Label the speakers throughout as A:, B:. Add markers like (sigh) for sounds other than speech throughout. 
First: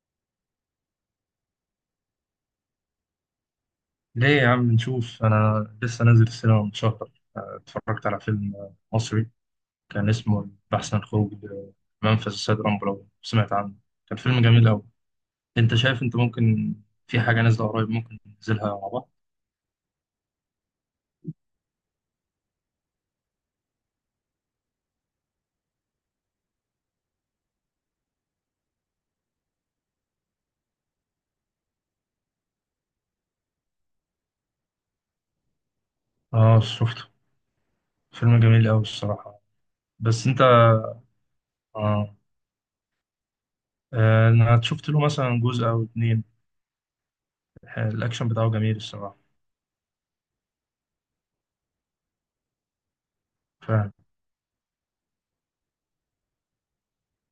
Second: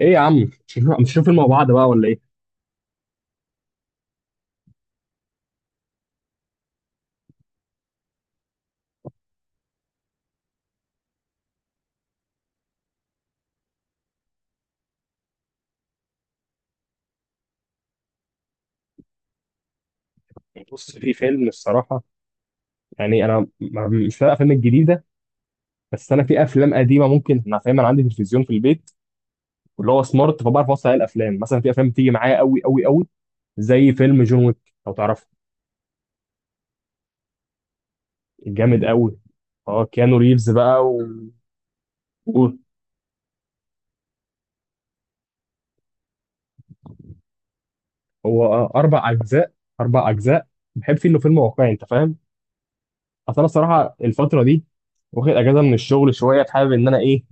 A: ايه يا عم مش هنشوف فيلم مع بعض بقى ولا ايه؟
B: ليه يا عم نشوف؟ أنا لسه نازل السينما من شهر. اتفرجت على فيلم مصري كان اسمه البحث عن خروج منفذ السيد رامبو، لو سمعت عنه. كان فيلم جميل أوي. أنت شايف؟ أنت ممكن في حاجة نازلة قريب ممكن ننزلها مع بعض؟
A: بص، في فيلم الصراحه. يعني انا مش فاهم الافلام الجديده. بس انا في افلام قديمه ممكن انا فاهم. انا عندي تلفزيون في البيت واللي هو سمارت، فبعرف اوصل عليه الافلام. مثلا في افلام بتيجي معايا قوي قوي قوي، زي فيلم جون ويك، لو تعرفه.
B: آه شفته، فيلم جميل أوي
A: جامد قوي.
B: الصراحة.
A: اه، كيانو
B: بس أنت
A: ريفز بقى
B: آه.
A: و...
B: أنا شفت له مثلا جزء أو اتنين، الأكشن
A: هو
B: بتاعه جميل
A: اربع
B: الصراحة.
A: اجزاء 4 اجزاء. بحب فيه انه فيلم واقعي، انت فاهم. اصل انا
B: فاهم.
A: الصراحه الفتره دي واخد اجازه من الشغل شويه، حابب ان انا ايه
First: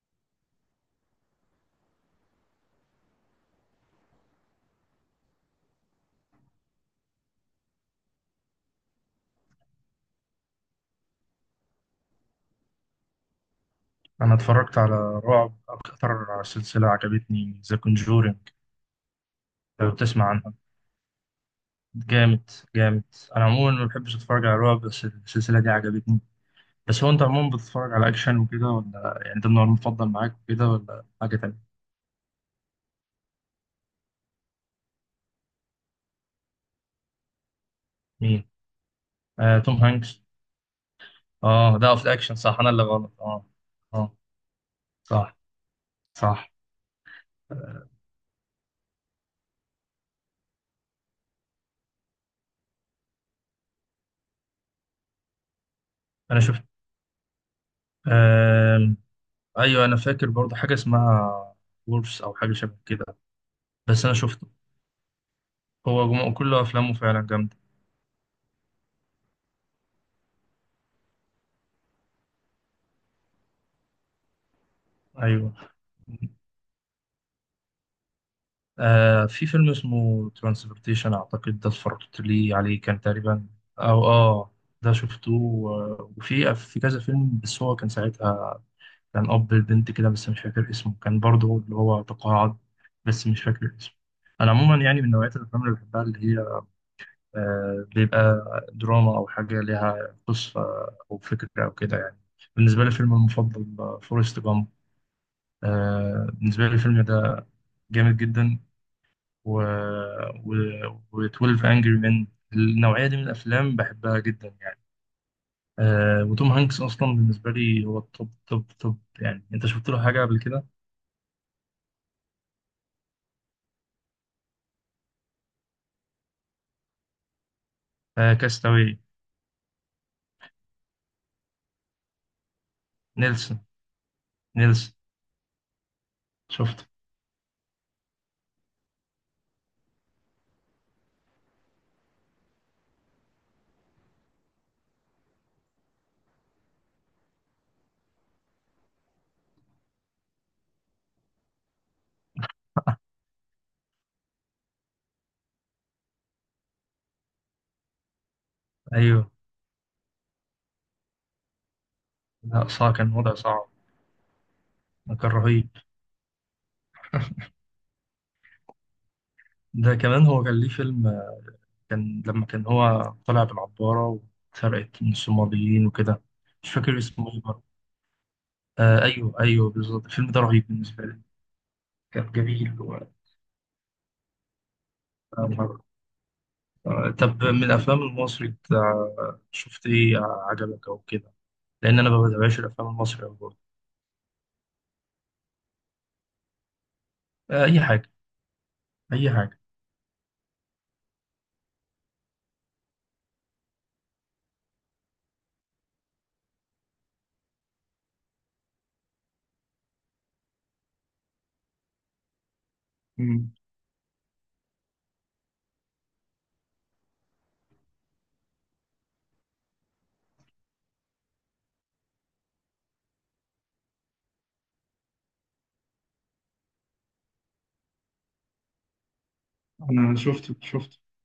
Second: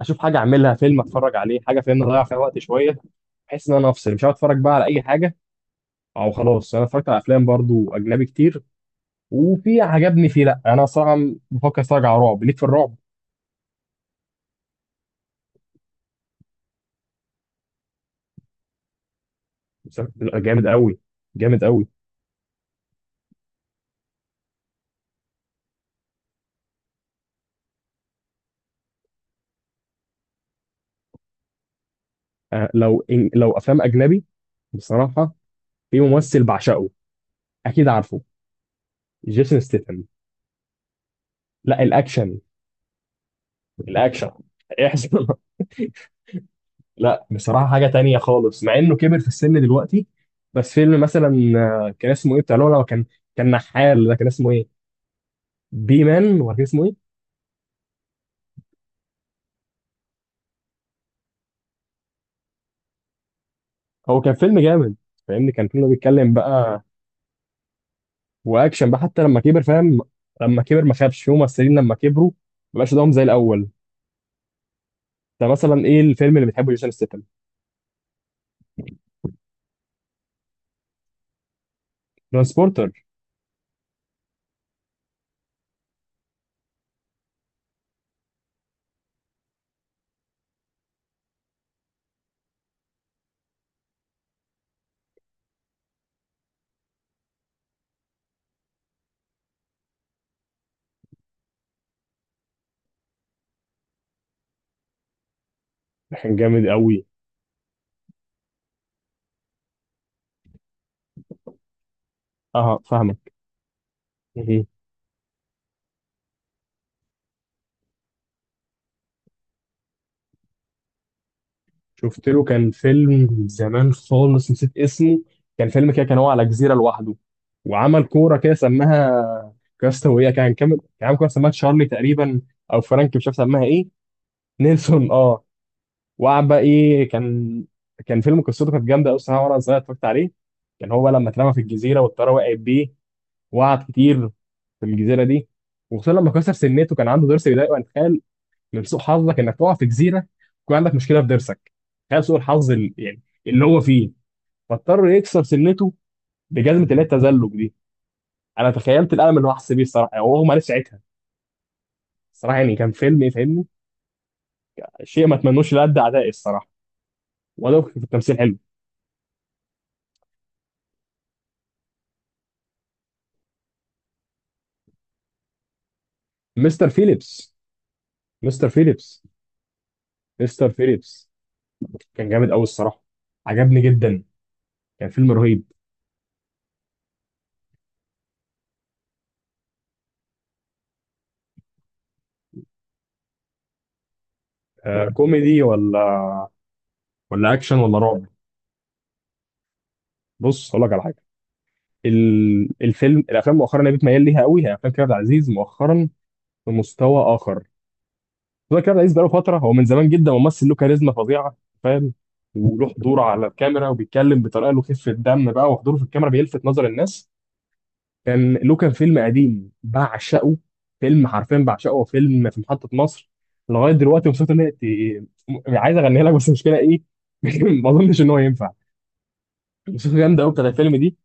A: اشوف حاجه اعملها، فيلم اتفرج عليه، حاجه، فاهم، اضيع فيها وقت شويه، بحيث ان انا افصل. مش هقعد اتفرج بقى على اي حاجه. او خلاص انا اتفرجت على افلام برضو اجنبي كتير، وفي عجبني فيه. لا، انا صراحه بفكر اتفرج على رعب. ليك في الرعب.
B: أنا اتفرجت على رعب، أكتر سلسلة عجبتني ذا كونجورينج، لو تسمع عنها.
A: جامد قوي، جامد قوي.
B: جامد جامد. انا عموما ما بحبش اتفرج على رعب بس السلسله دي عجبتني. بس هو انت عموما بتتفرج على اكشن وكده ولا يعني ده النوع المفضل معاك وكده ولا حاجه تانية؟
A: أه، لو إن لو افلام اجنبي بصراحه، في ممثل بعشقه، اكيد عارفه،
B: مين؟ آه
A: جيسون
B: توم
A: ستيتن.
B: هانكس. اه
A: لا،
B: ده في الاكشن
A: الاكشن
B: صح، انا اللي غلط اه. اه.
A: الاكشن احسن.
B: صح.
A: (laughs)
B: صح.
A: لا، بصراحة حاجة تانية خالص مع انه كبر في السن دلوقتي. بس فيلم مثلا كان اسمه ايه، بتاع لولا كان، كان نحال، ده كان اسمه ايه، بي مان
B: انا
A: ولا كان
B: شفت.
A: اسمه ايه.
B: آه ايوه، انا فاكر برضه حاجه اسمها وولفز او حاجه شبه كده، بس انا
A: هو كان
B: شفته.
A: فيلم جامد، فاهمني، كان فيلم
B: هو
A: بيتكلم
B: كل
A: بقى،
B: افلامه فعلا جامده.
A: واكشن بقى حتى لما كبر، فاهم. لما كبر ما خابش. في ممثلين لما كبروا ما بقاش قدامهم زي الاول. ده
B: ايوه.
A: مثلا ايه الفيلم اللي بتحبه جيسون ستيتم؟
B: آه في فيلم اسمه ترانسبورتيشن أعتقد، ده اتفرجت لي عليه
A: ترانسبورتر،
B: كان تقريبا. أو آه، ده شفته. وفي كذا فيلم، بس هو كان ساعتها كان أب البنت كده، بس مش فاكر اسمه، كان برضه اللي هو تقاعد، بس مش فاكر اسمه. أنا عموما يعني من نوعية الأفلام اللي بحبها اللي هي بيبقى دراما أو حاجة ليها قصة أو فكرة أو كده يعني. بالنسبة لي فيلم المفضل فورست جامب، آه
A: كان جامد
B: بالنسبة لي الفيلم
A: قوي.
B: ده جامد جدا. و... و... و12 انجري مان،
A: اه،
B: النوعيه دي من
A: فاهمك.
B: الافلام بحبها جدا يعني. آه وتوم هانكس اصلا بالنسبه لي هو التوب توب توب يعني. انت شفت له حاجه قبل كده؟
A: شفت له كان فيلم زمان خالص نسيت اسمه. كان فيلم كده، كان هو على جزيرة لوحده، وعمل
B: آه
A: كورة كده
B: كاستاوي.
A: سماها كاستاوية، كان كامل، كان عامل كورة سماها تشارلي تقريبا، أو فرانك، مش عارف
B: نيلسون.
A: سماها إيه.
B: نيلسون.
A: نيلسون، أه. وقعد بقى
B: شفته.
A: إيه كان. كان فيلم قصته كانت جامدة أوي الصراحة، وأنا صغير اتفرجت عليه. كان هو لما اترمى في الجزيرة والطيارة وقعت بيه، وقعد كتير في الجزيرة دي. وخصوصا لما كسر سنته، كان عنده ضرس بيضايقه. انت من سوء حظك انك تقع في جزيره يكون عندك مشكله في ضرسك. تخيل سوء الحظ يعني اللي هو فيه. فاضطر يكسر سنته بجزمه اللي هي التزلج دي. انا تخيلت
B: ايوه.
A: الالم اللي هو حس بيه الصراحه، يعني هو ما عرفش ساعتها الصراحه،
B: لا
A: يعني كان
B: صعب، كان
A: فيلم،
B: وضع
A: يفهمني.
B: صعب.
A: شيء
B: كان
A: ما
B: رهيب.
A: اتمنوش لأد اعدائي الصراحه. ولو في التمثيل حلو.
B: ده كمان هو كان ليه فيلم كان لما كان هو طلع بالعباره واتسرقت من الصوماليين وكده. مش
A: مستر
B: فاكر اسمه ايه
A: فيليبس.
B: برضه.
A: مستر
B: آه
A: فيليبس.
B: ايوه ايوه بالظبط، الفيلم ده رهيب
A: مستر
B: بالنسبه لي.
A: فيليبس. كان
B: كان
A: جامد قوي
B: جميل.
A: الصراحه، عجبني جدا، كان فيلم رهيب.
B: و... طب من الافلام المصري بتاع، شفت ايه عجبك او كده؟ لان انا ما بتابعش الافلام المصري أوي برضه.
A: آه، كوميدي، ولا اكشن
B: اي
A: ولا
B: حاجه،
A: رعب؟
B: اي حاجه.
A: بص، هقول لك على حاجه. الافلام مؤخرا اللي بتميل ليها قوي هي افلام كريم عبد العزيز. مؤخرا في مستوى اخر. مستوى كريم عبد العزيز بقاله فتره، هو من زمان جدا ممثل له كاريزما فظيعه، فاهم، وله حضور على
B: مم.
A: الكاميرا، وبيتكلم بطريقه له خفه دم بقى، وحضوره في الكاميرا بيلفت نظر الناس. كان له فيلم قديم بعشقه، فيلم حرفيا بعشقه، فيلم في محطه مصر. لغايه دلوقتي مبسوط ان هي عايز اغنيها لك، بس المشكله ايه. (laughs) ما اظنش ان هو ينفع.
B: أنا
A: موسيقى جامده قوي
B: شفته
A: بتاعت الفيلم
B: شفته.
A: دي،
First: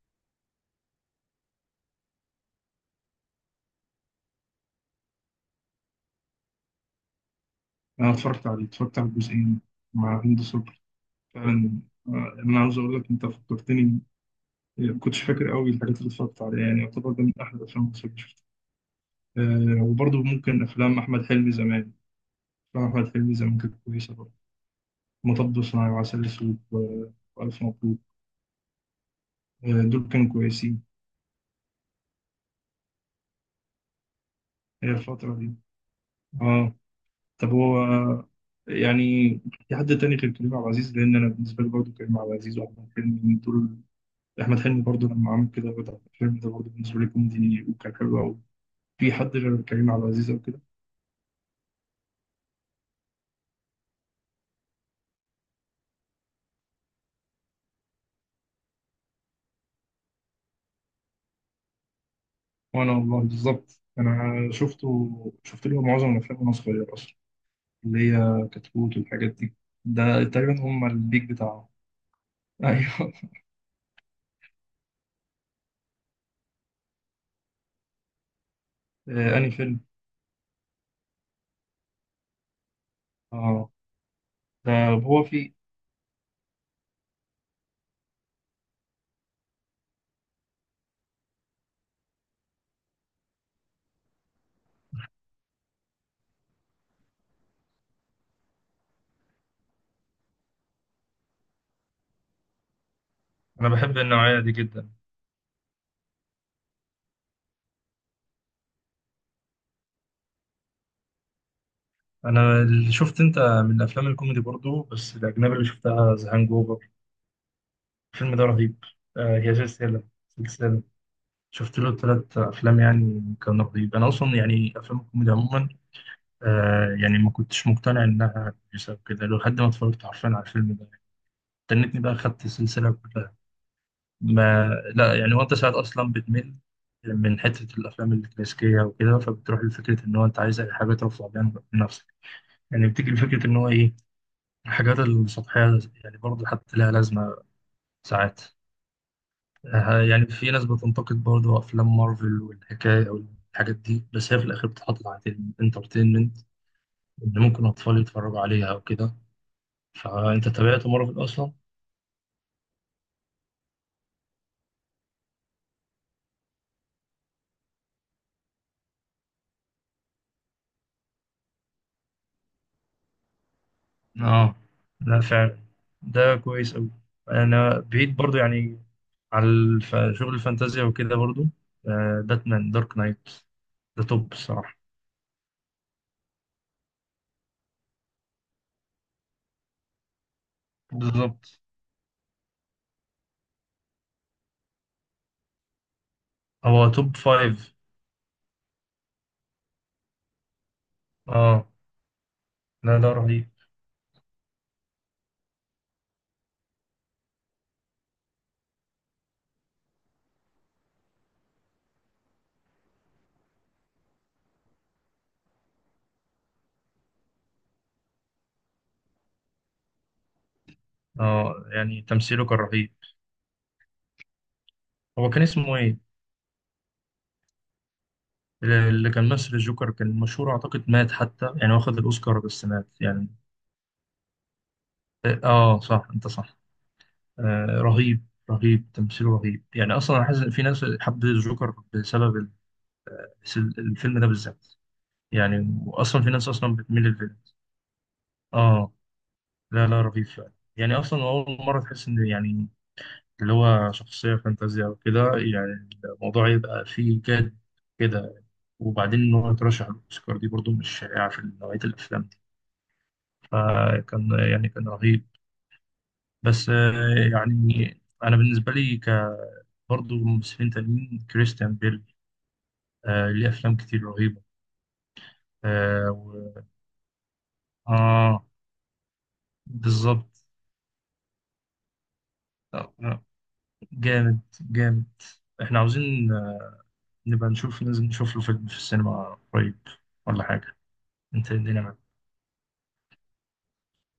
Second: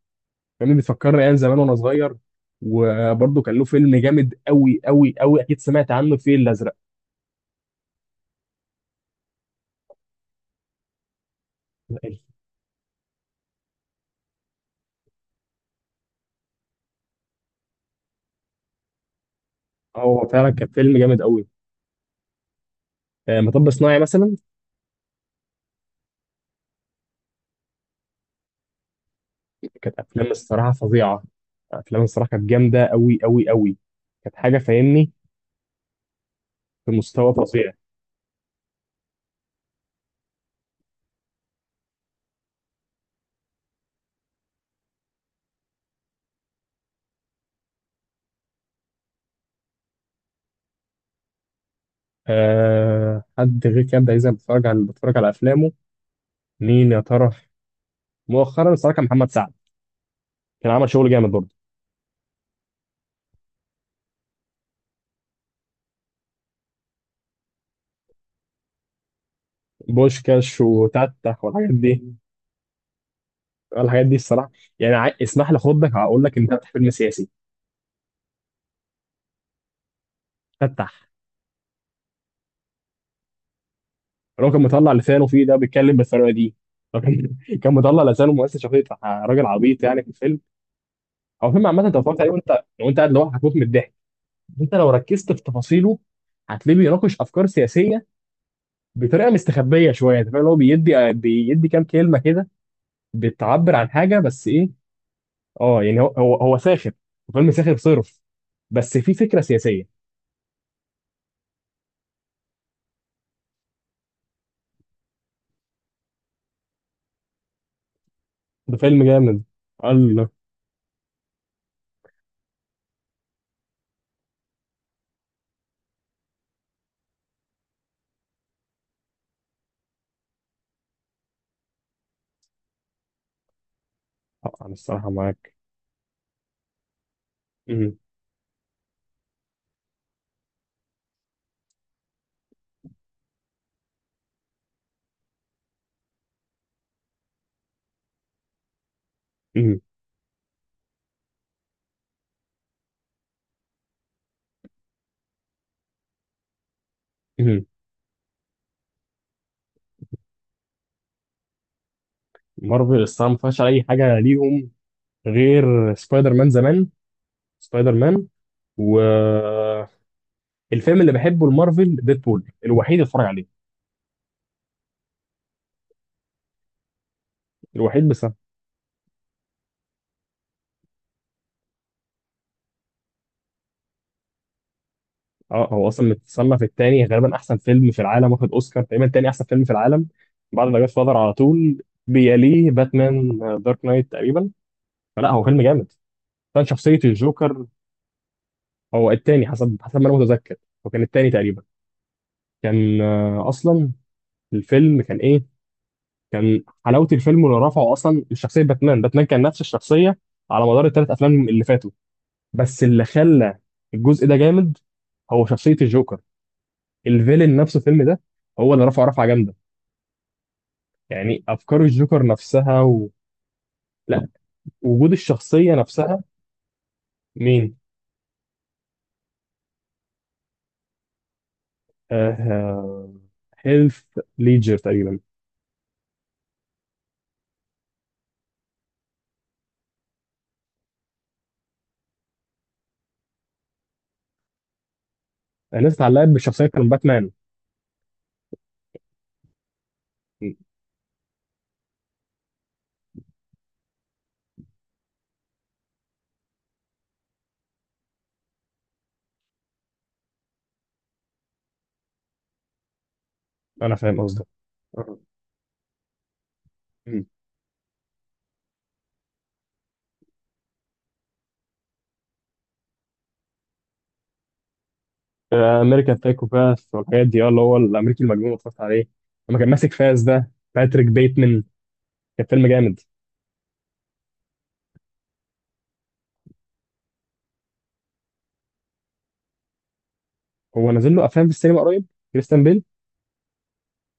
A: فاهمني، بتفكرني ايام زمان وانا صغير. وبرضه كان له فيلم جامد قوي قوي قوي، اكيد سمعت عنه، الفيل الازرق.
B: أنا اتفرجت عليه، اتفرجت على الجزئين مع هند صبري فعلا. آه، أنا عاوز أقول لك أنت فكرتني. ما كنتش فاكر قوي الحاجات اللي اتفرجت عليها، يعني يعتبر ده من أحلى الأفلام المصرية اللي شفتها. أه وبرضه
A: هو فعلا
B: ممكن
A: كان فيلم
B: أفلام
A: جامد
B: أحمد
A: قوي.
B: حلمي زمان. أفلام أحمد حلمي زمان
A: مطب
B: كانت
A: صناعي
B: كويسة برضه.
A: مثلا.
B: مطب صناعي وعسل أسود وألف مبروك. أه
A: كانت
B: دول
A: افلام
B: كانوا
A: الصراحه
B: كويسين.
A: فظيعه. افلام الصراحه كانت جامده قوي قوي قوي، كانت حاجه،
B: هي
A: فاهمني،
B: الفترة دي. آه.
A: في مستوى
B: طب
A: فظيع.
B: هو يعني في حد تاني غير كريم عبد العزيز؟ لان انا بالنسبه لي برضه كريم عبد العزيز واحمد حلمي من دول. احمد حلمي برضه لما عمل كده، بدأ الفيلم ده برضه بالنسبه لي كوميدي وكان حلو قوي. في حد غير كريم عبد العزيز او كده؟
A: أه، حد غير كده دايما بتفرج على افلامه. مين يا ترى؟ مؤخرا الصراحه كان محمد سعد، كان عمل شغل جامد برضه،
B: وانا والله بالظبط، انا شفته، شفت له معظم الافلام وانا صغير اصلا، اللي هي كتكوت والحاجات دي، ده تقريبا
A: بوشكاش
B: هم البيك
A: وتتح
B: بتاعه.
A: والحاجات دي.
B: (laughs) ايوه.
A: الحاجات دي الصراحه، يعني اسمح لي اخدك، هقول لك، انت بتاع فيلم سياسي؟
B: انهي فيلم؟
A: فتح.
B: اه.
A: الراجل كان
B: ده
A: مطلع
B: هو
A: لسانه فيه،
B: في.
A: ده بيتكلم بالطريقه دي، لكن (laughs) كان مطلع لسانه مؤسس شخصيه راجل عبيط يعني في الفيلم. هو فيلم عامه، انت اتفرجت عليه وانت قاعد لوحدك، هتموت من الضحك. انت لو ركزت في تفاصيله هتلاقيه بيناقش افكار سياسيه بطريقه مستخبيه شويه، انت فاهم، اللي هو بيدي بيدي كام كلمه كده
B: انا
A: بتعبر عن
B: بحب
A: حاجه،
B: النوعيه
A: بس
B: دي
A: ايه.
B: جدا.
A: اه، يعني هو ساخر، فيلم ساخر صرف، بس في فكره سياسيه.
B: انا اللي شفت انت من الافلام الكوميدي برضو بس الاجنبي اللي شفتها ذا هانج اوفر، الفيلم ده
A: ده
B: رهيب.
A: فيلم
B: آه
A: جامد.
B: هي سلسله،
A: الله.
B: سلسله. شفت له ثلاث افلام، يعني كان رهيب. انا اصلا يعني افلام الكوميدي عموما آه يعني ما كنتش مقتنع انها كويسه وكده لحد ما اتفرجت حرفيا على الفيلم ده. استنيتني بقى خدت السلسله كلها. ما.
A: انا الصراحه
B: لا يعني
A: معاك.
B: وانت ساعات اصلا بتمل من حته
A: مم.
B: الافلام الكلاسيكيه وكده، فبتروح لفكره ان هو انت عايز اي حاجه ترفع بيها نفسك. يعني بتيجي لفكره ان هو ايه الحاجات السطحية، يعني برضه حتى لها لازمة ساعات.
A: مم.
B: يعني في ناس بتنتقد برضه أفلام مارفل والحكاية أو الحاجات دي، بس هي في الآخر بتحط تحت الانترتينمنت، إن
A: مم.
B: ممكن أطفال يتفرجوا عليها أو كده. فأنت تابعت مارفل أصلا؟
A: مارفل الصراحه ما فيهاش اي حاجه ليهم، غير سبايدر مان زمان. سبايدر مان والفيلم اللي بحبه المارفل، ديدبول، الوحيد اللي اتفرج عليه،
B: آه. لا فعلا، ده كويس أوي. أنا
A: الوحيد
B: بعيد
A: بس.
B: برضه يعني على شغل الفانتازيا وكده برضه. باتمان دارك نايت، ده توب الصراحة.
A: اه، هو اصلا متصنف التاني، غالبا احسن فيلم في العالم واخد اوسكار، تقريبا تاني احسن فيلم في العالم بعد ما جاد فاذر على
B: بالظبط.
A: طول. بيليه، باتمان دارك نايت تقريبا. فلا، هو فيلم جامد. كان
B: هو
A: شخصيه
B: توب
A: الجوكر.
B: فايف.
A: هو التاني، حسب ما انا متذكر، هو كان التاني تقريبا.
B: آه. لا
A: كان
B: ده رهيب.
A: اصلا الفيلم كان ايه، كان حلاوه الفيلم اللي رفعه اصلا الشخصيه، باتمان. باتمان كان نفس الشخصيه على مدار الـ 3 افلام اللي فاتوا، بس اللي خلى الجزء ده جامد هو شخصيه الجوكر، الفيلن نفسه الفيلم ده، هو اللي رفعه جامده، يعني
B: اه
A: افكار
B: يعني
A: الجوكر
B: تمثيله كان
A: نفسها
B: رهيب.
A: و... لا، وجود
B: هو كان
A: الشخصيه
B: اسمه ايه
A: نفسها. مين؟
B: اللي كان مثل الجوكر؟ كان مشهور اعتقد مات حتى، يعني واخد
A: آه...
B: الاوسكار بس مات
A: آه،
B: يعني.
A: هيلث ليجر تقريبا.
B: اه آه، صح انت صح. آه رهيب، رهيب تمثيله رهيب. يعني اصلا انا حاسس إن في ناس حبت الجوكر بسبب الفيلم ده بالذات. يعني
A: الناس
B: واصلا
A: اتعلقت
B: في ناس
A: بالشخصيه،
B: اصلا
A: كان
B: بتميل
A: باتمان.
B: للفيلم. اه. لا لا رهيب فعلا. يعني اصلا اول مره تحس ان يعني اللي هو شخصية فانتازيا وكده يعني الموضوع يبقى فيه جد كده. وبعدين إن هو يترشح للأوسكار دي برضو مش شائعة في نوعية الأفلام دي،
A: انا فاهم
B: فكان
A: قصدك.
B: يعني كان رهيب. بس يعني أنا بالنسبة لي برضو ممثلين تانيين كريستيان بيل، ليه أفلام كتير رهيبة. آه,
A: امريكان تايكو
B: و...
A: باس والحاجات دي، اه، اللي هو الامريكي
B: آه.
A: المجنون، اتفرجت عليه لما كان ماسك فاس
B: بالظبط.
A: ده، باتريك بيتمان. كان فيلم
B: آه،
A: جامد.
B: آه، جامد جامد. إحنا عاوزين نبقى نشوف، ننزل نشوف له فيلم في السينما قريب ولا حاجة.
A: هو نازل له افلام
B: أنت
A: في
B: إيه
A: السينما
B: الدنيا؟
A: قريب، كريستيان بيل.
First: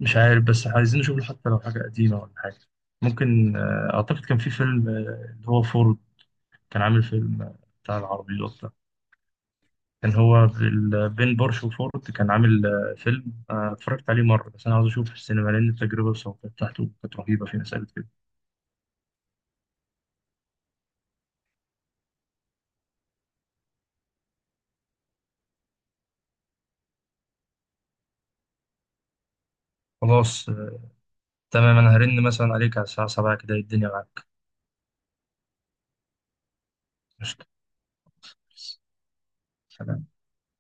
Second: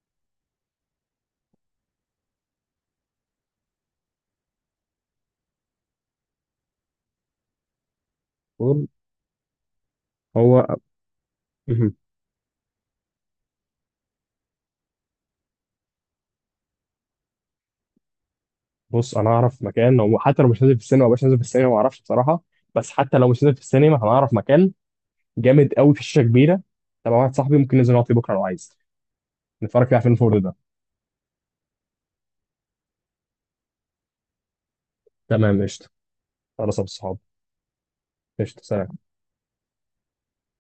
B: مش عارف، بس عايزين نشوف حتى لو حاجة قديمة ولا حاجة. ممكن أعتقد كان في فيلم اللي هو فورد، كان عامل فيلم بتاع العربيات ده.
A: هو
B: كان هو
A: هو-
B: بين بورش
A: مهم.
B: وفورد، كان عامل فيلم اتفرجت عليه مرة، بس أنا عاوز أشوفه في السينما لأن التجربة الصوتية بتاعته كانت رهيبة في مسألة كده.
A: بص، انا اعرف مكان. هو حتى لو مش نازل في السينما، مش نازل في السينما ما اعرفش بصراحه، بس حتى لو مش نازل في السينما هنعرف مكان جامد قوي في شاشه كبيره تبع واحد صاحبي. ممكن ننزل نقعد فيه بكره لو عايز، نتفرج فيه على فيلم فورد
B: خلاص
A: ده.
B: تمام، أنا هرن مثلا عليك على الساعة 7 كده، إيه الدنيا معاك؟
A: تمام، قشطه. خلاص يا أبو الصحاب.
B: قشطة.
A: قشطه، سلام.
B: سلام